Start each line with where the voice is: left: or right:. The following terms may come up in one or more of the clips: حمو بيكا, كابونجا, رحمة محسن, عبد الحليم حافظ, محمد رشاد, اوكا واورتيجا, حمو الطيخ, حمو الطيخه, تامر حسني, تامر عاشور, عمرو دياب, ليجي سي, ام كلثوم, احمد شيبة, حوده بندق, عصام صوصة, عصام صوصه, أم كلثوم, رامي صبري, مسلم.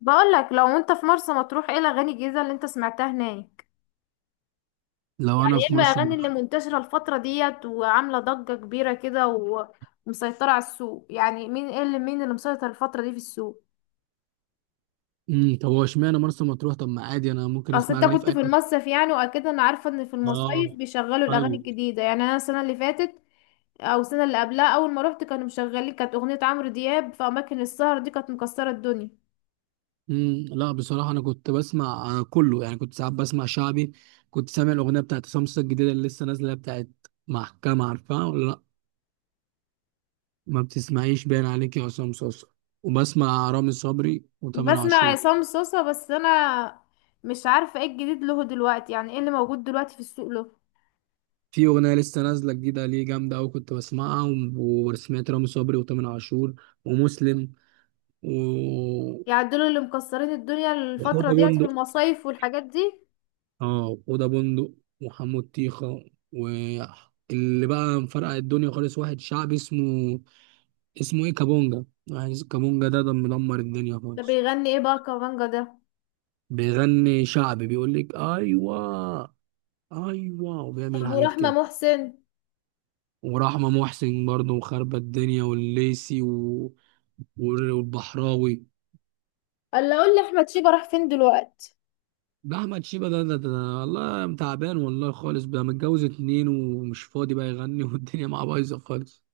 left: بقولك، لو انت في مرسى مطروح ايه الاغاني الجديده اللي انت سمعتها هناك؟
right: لو
left: يعني
right: انا
left: ايه
right: في مرسى
left: الاغاني اللي
right: مطروح.
left: منتشره الفتره ديت وعامله ضجه كبيره كده ومسيطره على السوق؟ يعني مين، ايه اللي، مين اللي مسيطر الفتره دي في السوق؟
right: طب هو اشمعنى مرسى مطروح؟ طب ما عادي، انا ممكن
left: اصل
right: اسمع
left: انت
right: اغاني في
left: كنت
right: اي
left: في
right: حتة.
left: المصيف يعني، واكيد انا عارفه ان في المصايف
right: اه.
left: بيشغلوا الاغاني
right: ايوه.
left: الجديده. يعني انا السنه اللي فاتت او السنه اللي قبلها اول ما روحت كانوا مشغلين، كانت اغنيه عمرو دياب في اماكن السهر دي كانت مكسره الدنيا.
right: لا بصراحه انا كنت بسمع كله، يعني كنت ساعات بسمع شعبي. كنت سامع الاغنيه بتاعت سمسة الجديده اللي لسه نازله بتاعت محكمه، عارفها ولا لا؟ ما بتسمعيش باين عليك يا عصام صوصه. وبسمع رامي صبري وتامر
left: بسمع
right: عاشور.
left: عصام صوصة، بس انا مش عارفة ايه الجديد له دلوقتي، يعني ايه اللي موجود دلوقتي في السوق له؟
right: في اغنيه لسه نازله جديده ليه جامده قوي كنت بسمعها وسمعت رامي صبري وتامر عاشور ومسلم و
left: يعني دول اللي مكسرين الدنيا الفترة ديت في
right: وحوده.
left: المصايف والحاجات دي؟
right: اه اوضه بندق وحمو الطيخه. واللي بقى مفرقع الدنيا خالص واحد شعبي اسمه، اسمه ايه، كابونجا. واحد اسمه كابونجا، ده مدمر الدنيا
left: ده
right: خالص.
left: بيغني ايه بقى كمانجا ده؟
right: بيغني شعبي، بيقول لك ايوه، ايوه، وبيعمل
left: طب
right: حاجات
left: ورحمة
right: كده.
left: محسن؟
right: ورحمه محسن برضه وخربة الدنيا والليسي والبحراوي.
left: الا اقول لي، احمد شيبة راح فين دلوقتي؟
right: ده احمد شيبه ده. والله تعبان والله خالص، بقى متجوز اتنين ومش فاضي بقى يغني والدنيا معاه بايظه خالص.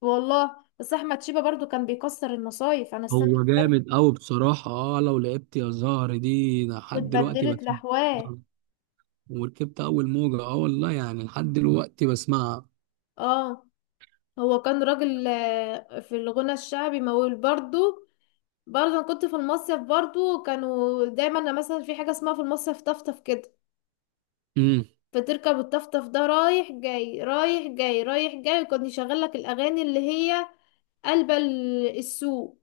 left: والله بس احمد شيبة برضو كان بيكسر المصايف، انا السنة اللي
right: هو
left: فاتت
right: جامد قوي بصراحة، اه لو لعبت يا زهر دي لحد دلوقتي
left: واتبدلت
right: بسمعها.
left: لحواه.
right: وركبت أول موجة، اه والله يعني لحد دلوقتي بسمعها.
left: اه، هو كان راجل في الغنى الشعبي مول برضو. برضه أنا كنت في المصيف، برضه كانوا دايما، أنا مثلا في حاجة اسمها في المصيف طفطف كده،
right: امم
left: فتركب الطفطف ده رايح جاي رايح جاي رايح جاي، وكان يشغل لك الأغاني اللي هي قلب السوق.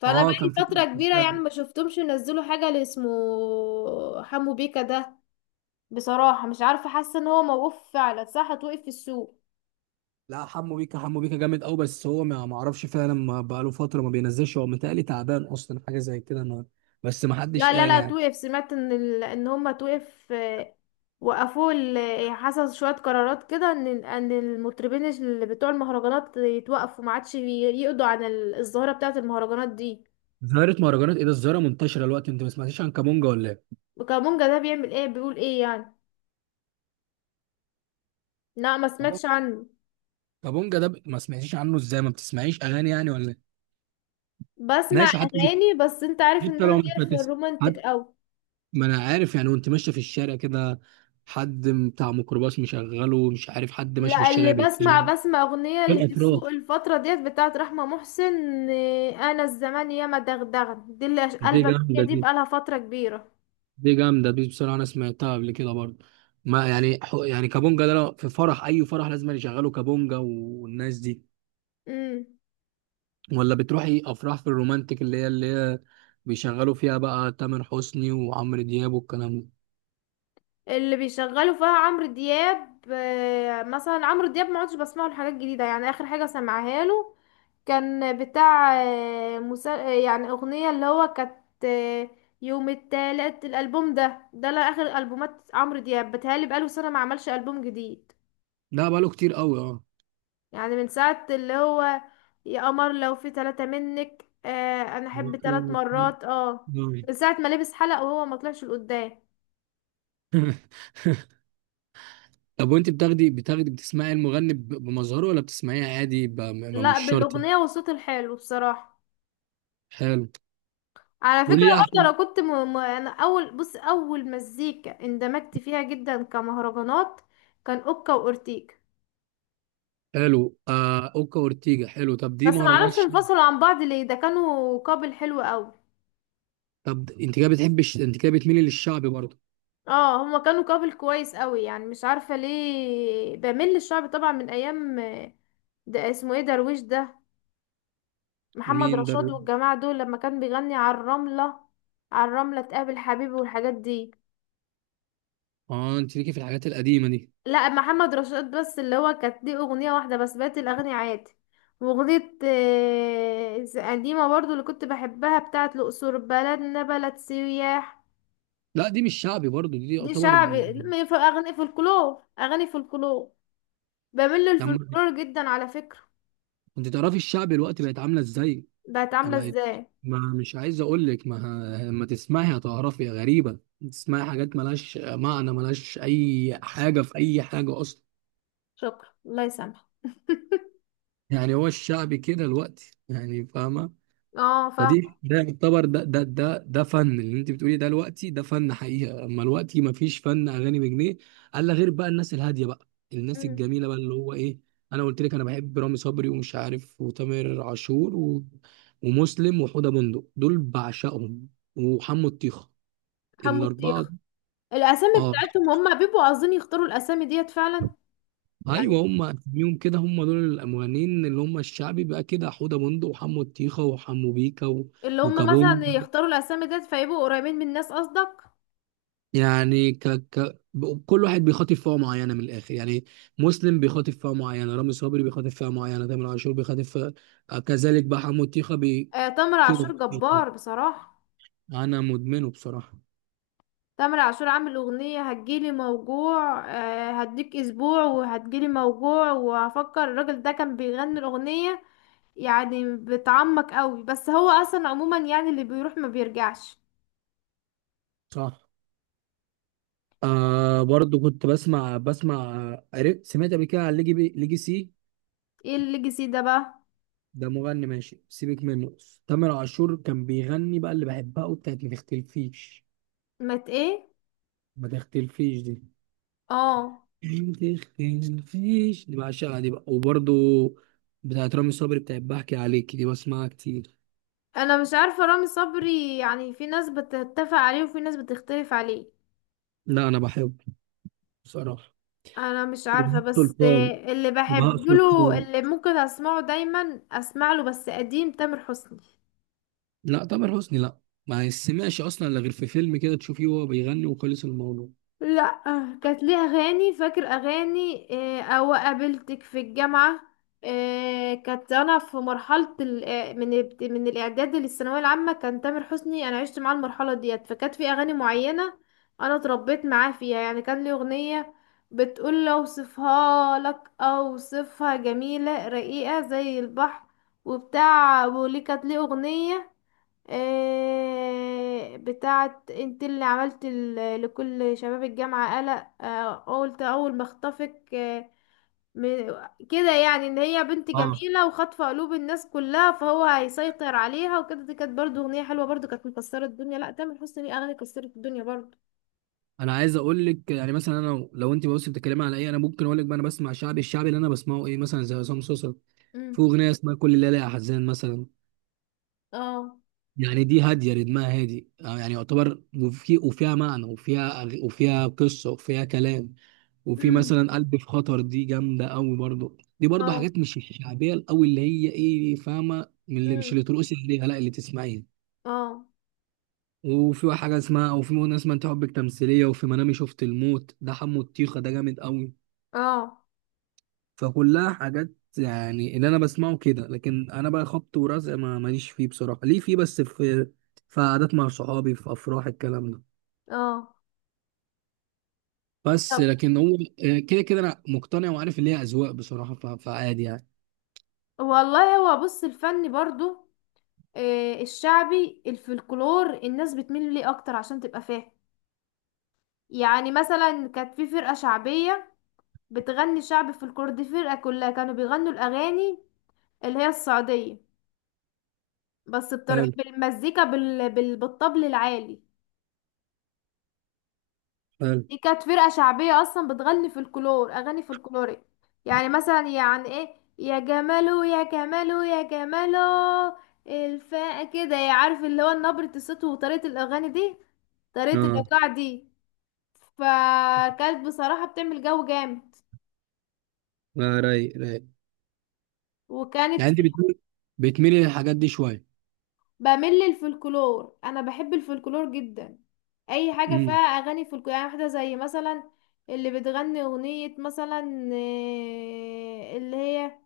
left: فأنا
right: اه كان في.
left: بقالي فترة كبيرة يعني ما شفتهمش ينزلوا حاجة اللي اسمه حمو بيكا ده. بصراحة مش عارفة، حاسة ان هو موقوف فعلا، صح؟ توقف في السوق؟
right: لا حمو بيكا، حمو بيكا جامد قوي، بس هو ما اعرفش فعلا، ما بقاله فترة ما بينزلش، هو متهيألي تعبان أصلا، حاجة زي كده ما، بس ما
left: لا،
right: حدش
left: لا
right: قال
left: لا
right: يعني.
left: توقف. سمعت ان ان هما توقف، وقفوا حصل شوية قرارات كده ان المطربين اللي بتوع المهرجانات يتوقفوا، ما عادش يقضوا عن الظاهرة بتاعة المهرجانات دي.
right: ظاهرة مهرجانات ايه ده؟ الظاهرة منتشرة دلوقتي، انت ما سمعتيش عن كابونجا ولا ايه؟
left: وكابونجا ده بيعمل ايه، بيقول ايه يعني؟ لا ما سمعتش
right: كابونجا.
left: عنه.
right: كابونجا ما سمعتيش عنه ازاي؟ ما بتسمعيش أغاني يعني ولا ايه؟
left: بسمع
right: ماشي. حتى،
left: اغاني، بس انت عارف ان
right: حتى
left: انا
right: لو مش
left: ليا في
right: بتسمع،
left: الرومانتك اوي.
right: ما انا عارف يعني، وانت ماشيه في الشارع كده، حد بتاع ميكروباص مشغله، مش عارف حد ماشي في
left: لا، اللي
right: الشارع
left: بسمع
right: بيتمشي.
left: بسمع اغنية
right: في
left: اللي في
right: الاتراك
left: السوق الفترة ديت بتاعت رحمة محسن. انا الزمان ياما دغدغن دي اللي
right: دي
left: قلبت.
right: جامده
left: دي
right: دي،
left: بقالها فترة كبيرة.
right: دي جامده دي بصراحه، انا سمعتها قبل كده برضه. ما يعني يعني كابونجا ده لو في فرح، اي فرح لازم يشغلوا كابونجا والناس دي.
left: امم.
right: ولا بتروحي افراح في الرومانتيك، اللي هي بيشغلوا فيها بقى تامر حسني وعمرو دياب والكلام ده.
left: اللي بيشغلوا فيها عمرو دياب، مثلا عمرو دياب ما عدتش بسمع له حاجات جديده، يعني اخر حاجه سمعها له كان بتاع آه، مسا... آه، يعني اغنيه اللي هو كانت يوم التالت الالبوم ده. لا اخر البومات عمرو دياب بتهيألي بقاله سنه ما عملش البوم جديد.
right: ده بقاله كتير قوي اه.
left: يعني من ساعه اللي هو يا قمر لو في ثلاثه منك، انا احب ثلاث مرات، اه. من ساعه ما لبس حلق وهو ما طلعش لقدام.
right: طب وانت بتاخدي بتسمعي المغني بمظهره، ولا بتسمعيه عادي؟
left: لا،
right: مش شرط.
left: بالاغنيه والصوت الحلو بصراحه.
right: حلو.
left: على فكرة
right: قولي لي
left: برضه انا
right: احسن.
left: كنت انا اول بص اول مزيكا اندمجت فيها جدا كمهرجانات كان اوكا واورتيجا.
right: حلو، آه اوكا اورتيجا، حلو، طب دي
left: بس
right: مهرجان
left: معرفش
right: الشعب.
left: انفصلوا عن بعض ليه، ده كانوا كابل حلو قوي.
right: طب انت كده انت كده بتميلي للشعبي برضه.
left: اه، هما كانوا كابل كويس قوي. يعني مش عارفة ليه بميل للشعب، طبعا من ايام، ده اسمه ايه درويش ده، محمد
right: مين ده؟
left: رشاد والجماعة دول لما كان بيغني على الرملة، على الرملة تقابل حبيبي والحاجات دي.
right: اه انت ليكي في الحاجات القديمه دي.
left: لا محمد رشاد بس اللي هو كانت ليه اغنية واحدة بس، بقت الاغاني عادي. واغنية قديمة برضو اللي كنت بحبها بتاعت الاقصر بلدنا بلد سياح.
right: لا دي مش شعبي برضه، دي
left: دي
right: يعتبر.
left: شعبي لما في اغاني فولكلور، اغاني فولكلور. بميل
right: لما
left: للفولكلور جدا على فكرة.
right: انت تعرفي الشعبي الوقت بقت عامله ازاي.
left: بقت عاملة
right: بقت.
left: ازاي؟
right: ما مش عايز اقول لك، ما لما تسمعي هتعرفي، غريبه، تسمعي حاجات ملهاش معنى، ملهاش اي حاجه في اي حاجه اصلا.
left: شكرا، الله يسامحك.
right: يعني هو الشعبي كده الوقتي، يعني فاهمه.
left: اه فاهم.
right: فدي ده يعتبر، ده فن اللي انت بتقولي ده، الوقتي ده فن حقيقه، اما الوقتي ما فيش فن اغاني بجنيه. الا غير بقى الناس الهاديه بقى، الناس
left: مم.
right: الجميله بقى اللي هو ايه. انا قلت لك انا بحب رامي صبري ومش عارف وتامر عاشور ومسلم وحوده بندق دول بعشقهم، وحمو الطيخه،
left: حمو
right: الاربعه.
left: الطيخ. الاسامي
right: اه.
left: بتاعتهم، هم بيبقوا عاوزين يختاروا الاسامي ديت فعلا يعني،
right: ايوه هم اسميهم كده، هم دول المغنيين اللي هم الشعبي بقى كده، حوده بندق وحمو الطيخه وحمو بيكا
left: اللي هم
right: وكابونج.
left: مثلا يختاروا الاسامي ديت فيبقوا قريبين من الناس قصدك؟
right: يعني كل واحد بيخاطب فئه معينه من الاخر يعني. مسلم بيخاطب فئه معينه، رامي صبري بيخاطب فئه معينه، تامر عاشور بيخاطب فئه، كذلك بقى حمو طيخه
left: آه تامر عاشور
right: كده.
left: جبار بصراحة.
right: انا مدمنه بصراحه.
left: تامر عاشور عامل أغنية هتجيلي موجوع، آه هديك أسبوع وهتجيلي موجوع وهفكر الراجل ده كان بيغني الأغنية، يعني بتعمق قوي. بس هو أصلا عموما يعني اللي بيروح ما بيرجعش.
right: صح. آه برضو كنت بسمع. سمعت قبل كده عن ليجي سي.
left: ايه الليجاسي ده بقى؟
right: ده مغني ماشي سيبك منه. تامر عاشور كان بيغني بقى اللي بحبها وبتاعت ما تختلفيش.
left: مت ايه؟
right: ما تختلفيش دي،
left: اه.
right: تخين فيش دي بعشقها دي بقى. وبرضو بتاعت رامي صبري، بتاعت بحكي عليك، دي بسمعها كتير.
left: انا مش عارفة رامي صبري، يعني في ناس بتتفق عليه وفي ناس بتختلف عليه.
right: لا انا بحبه بصراحه.
left: انا مش عارفه،
right: وبهاء
left: بس
right: سلطان
left: اللي
right: وبهاء
left: بحب له،
right: سلطان
left: اللي ممكن اسمعه دايما اسمع له بس قديم، تامر حسني.
right: لا تامر حسني لا، ما يسمعش اصلا، لا غير في فيلم كده تشوفيه وهو بيغني وخلص الموضوع.
left: لا، كانت ليها اغاني، فاكر اغاني او قابلتك في الجامعه. كانت انا في مرحله من من الاعداد للثانويه العامه كان تامر حسني، انا عشت معاه المرحله ديت فكانت في اغاني معينه انا اتربيت معاه فيها، يعني كان لي اغنيه بتقول لو اوصفها لك اوصفها جميله رقيقه زي البحر وبتاع. وليه كانت ليه اغنيه بتاعت انت اللي عملت لكل شباب الجامعة قلق، قلت اول ما اخطفك، كده، يعني ان هي بنت
right: اه
left: جميلة وخاطفة قلوب الناس كلها فهو هيسيطر عليها وكده. دي كانت برضو اغنية حلوة، برضو كانت مكسرة الدنيا. لا تامر حسني ليه اغاني كسرت الدنيا برضو.
right: انا عايز اقول لك يعني مثلا انا، لو انت بص بتتكلمي على ايه، انا ممكن اقول لك بقى انا بسمع شعبي. الشعبي اللي انا بسمعه ايه؟ مثلا زي عصام صوصه،
left: امم.
right: في اغنيه اسمها كل ليله يا حزان مثلا.
left: اه.
right: يعني دي هادية، رتمها هادي آه، يعني يعتبر، وفي وفيها معنى، وفيها قصة وفيها كلام. وفي
left: امم.
right: مثلا قلب في خطر، دي جامدة أوي برضو. دي برضو
left: اه.
right: حاجات مش الشعبية الأوي اللي هي إيه، فاهمة، من اللي مش
left: امم.
right: اللي ترقصي عليها، لا اللي تسمعيها.
left: اه.
right: وفي حاجة اسمها، أو في أغنية اسمها أنت حبك تمثيلية، وفي منامي شفت الموت، ده حمو الطيخة ده جامد أوي.
left: اه.
right: فكلها حاجات، يعني اللي أنا بسمعه كده. لكن أنا بقى خبط ورزق ما ماليش فيه بصراحة، ليه فيه، بس في في قعدات مع صحابي في أفراح الكلام ده.
left: اه.
right: بس
left: طب،
right: لكن هو كده كده انا مقتنع وعارف ان هي اذواق بصراحه، فعادي يعني.
left: والله هو بص، الفن برضو الشعبي الفلكلور الناس بتميل ليه اكتر عشان تبقى فاهم. يعني مثلا كانت في فرقة شعبية بتغني شعب فلكلور، دي فرقة كلها كانوا بيغنوا الاغاني اللي هي السعودية، بس بطريقة
right: حلو
left: بالمزيكا بالطبل العالي.
right: حلو
left: دي كانت فرقة شعبية اصلا بتغني فلكلور، اغاني فلكلورية. يعني مثلا يعني ايه، يا جمالو يا جمالو يا جمالو، الفا كده، عارف اللي هو نبرة الصوت وطريقة الاغاني دي، طريقة
right: اه.
left: الايقاع دي، فكانت بصراحة بتعمل جو جامد.
right: لا رايق رايق.
left: وكانت
right: يعني انت
left: في،
right: بتميل، بتميلي للحاجات دي شويه.
left: بمل الفلكلور، انا بحب الفلكلور جدا. اي حاجة فيها
right: امم
left: اغاني فلكلور، يعني واحدة زي مثلا اللي بتغني اغنية مثلا اللي هي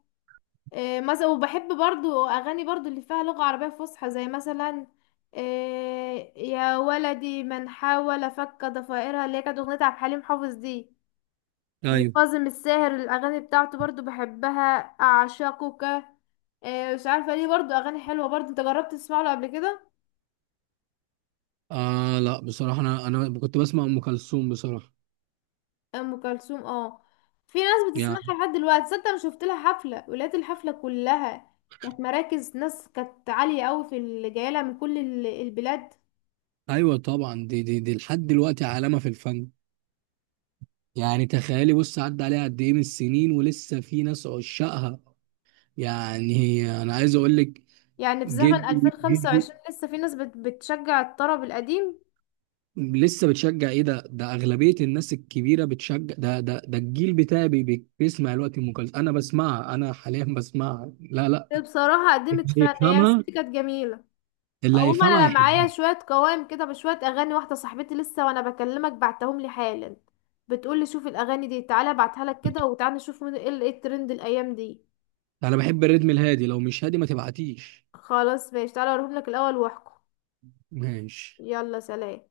left: مثلا. وبحب برضو اغاني برضو اللي فيها لغة عربية فصحى زي مثلا يا ولدي من حاول فك ضفائرها اللي هي كانت اغنية عبد الحليم حافظ دي.
right: ايوه.
left: وكاظم الساهر الأغاني بتاعته برضو بحبها، أعشقك مش عارفه ليه، برضو اغاني حلوه برضو. انت جربت تسمع له قبل كده؟
right: آه لا بصراحة أنا كنت بسمع أم كلثوم بصراحة
left: ام كلثوم، اه. في ناس بتسمعها
right: يعني.
left: لحد دلوقتي صدق، انا شفت لها حفله ولاد الحفله كلها كانت مراكز، ناس كانت عاليه قوي في اللي جايه لها من كل البلاد.
right: أيوة طبعا، دي دي لحد دلوقتي علامة في الفن. يعني تخيلي بص، عدى عليها قد إيه من السنين ولسه في ناس عشاقها. يعني أنا عايز أقول لك،
left: يعني في زمن
right: جدي جدي،
left: 2025 لسه في ناس بتشجع الطرب القديم.
right: لسه بتشجع ايه؟ ده اغلبيه الناس الكبيره بتشجع ده، ده الجيل بتاعي بيسمع الوقت ام كلثوم، انا بسمعها، انا حاليا بسمعها. لا لا
left: بصراحه قدمت فن، هي ست
right: يفهمها،
left: كانت جميله.
right: اللي
left: عموما
right: هيفهمها
left: انا معايا
right: يحبها.
left: شويه قوائم كده بشويه اغاني، واحده صاحبتي لسه وانا بكلمك بعتهم لي حالا، بتقول لي شوف الاغاني دي، تعالى ابعتها لك كده وتعالى نشوف ايه إيه الترند الايام دي.
right: انا بحب الريتم الهادي، لو مش هادي ما تبعتيش.
left: خلاص ماشي، تعالى اوريهم لك الاول واحكم.
right: ماشي.
left: يلا سلام.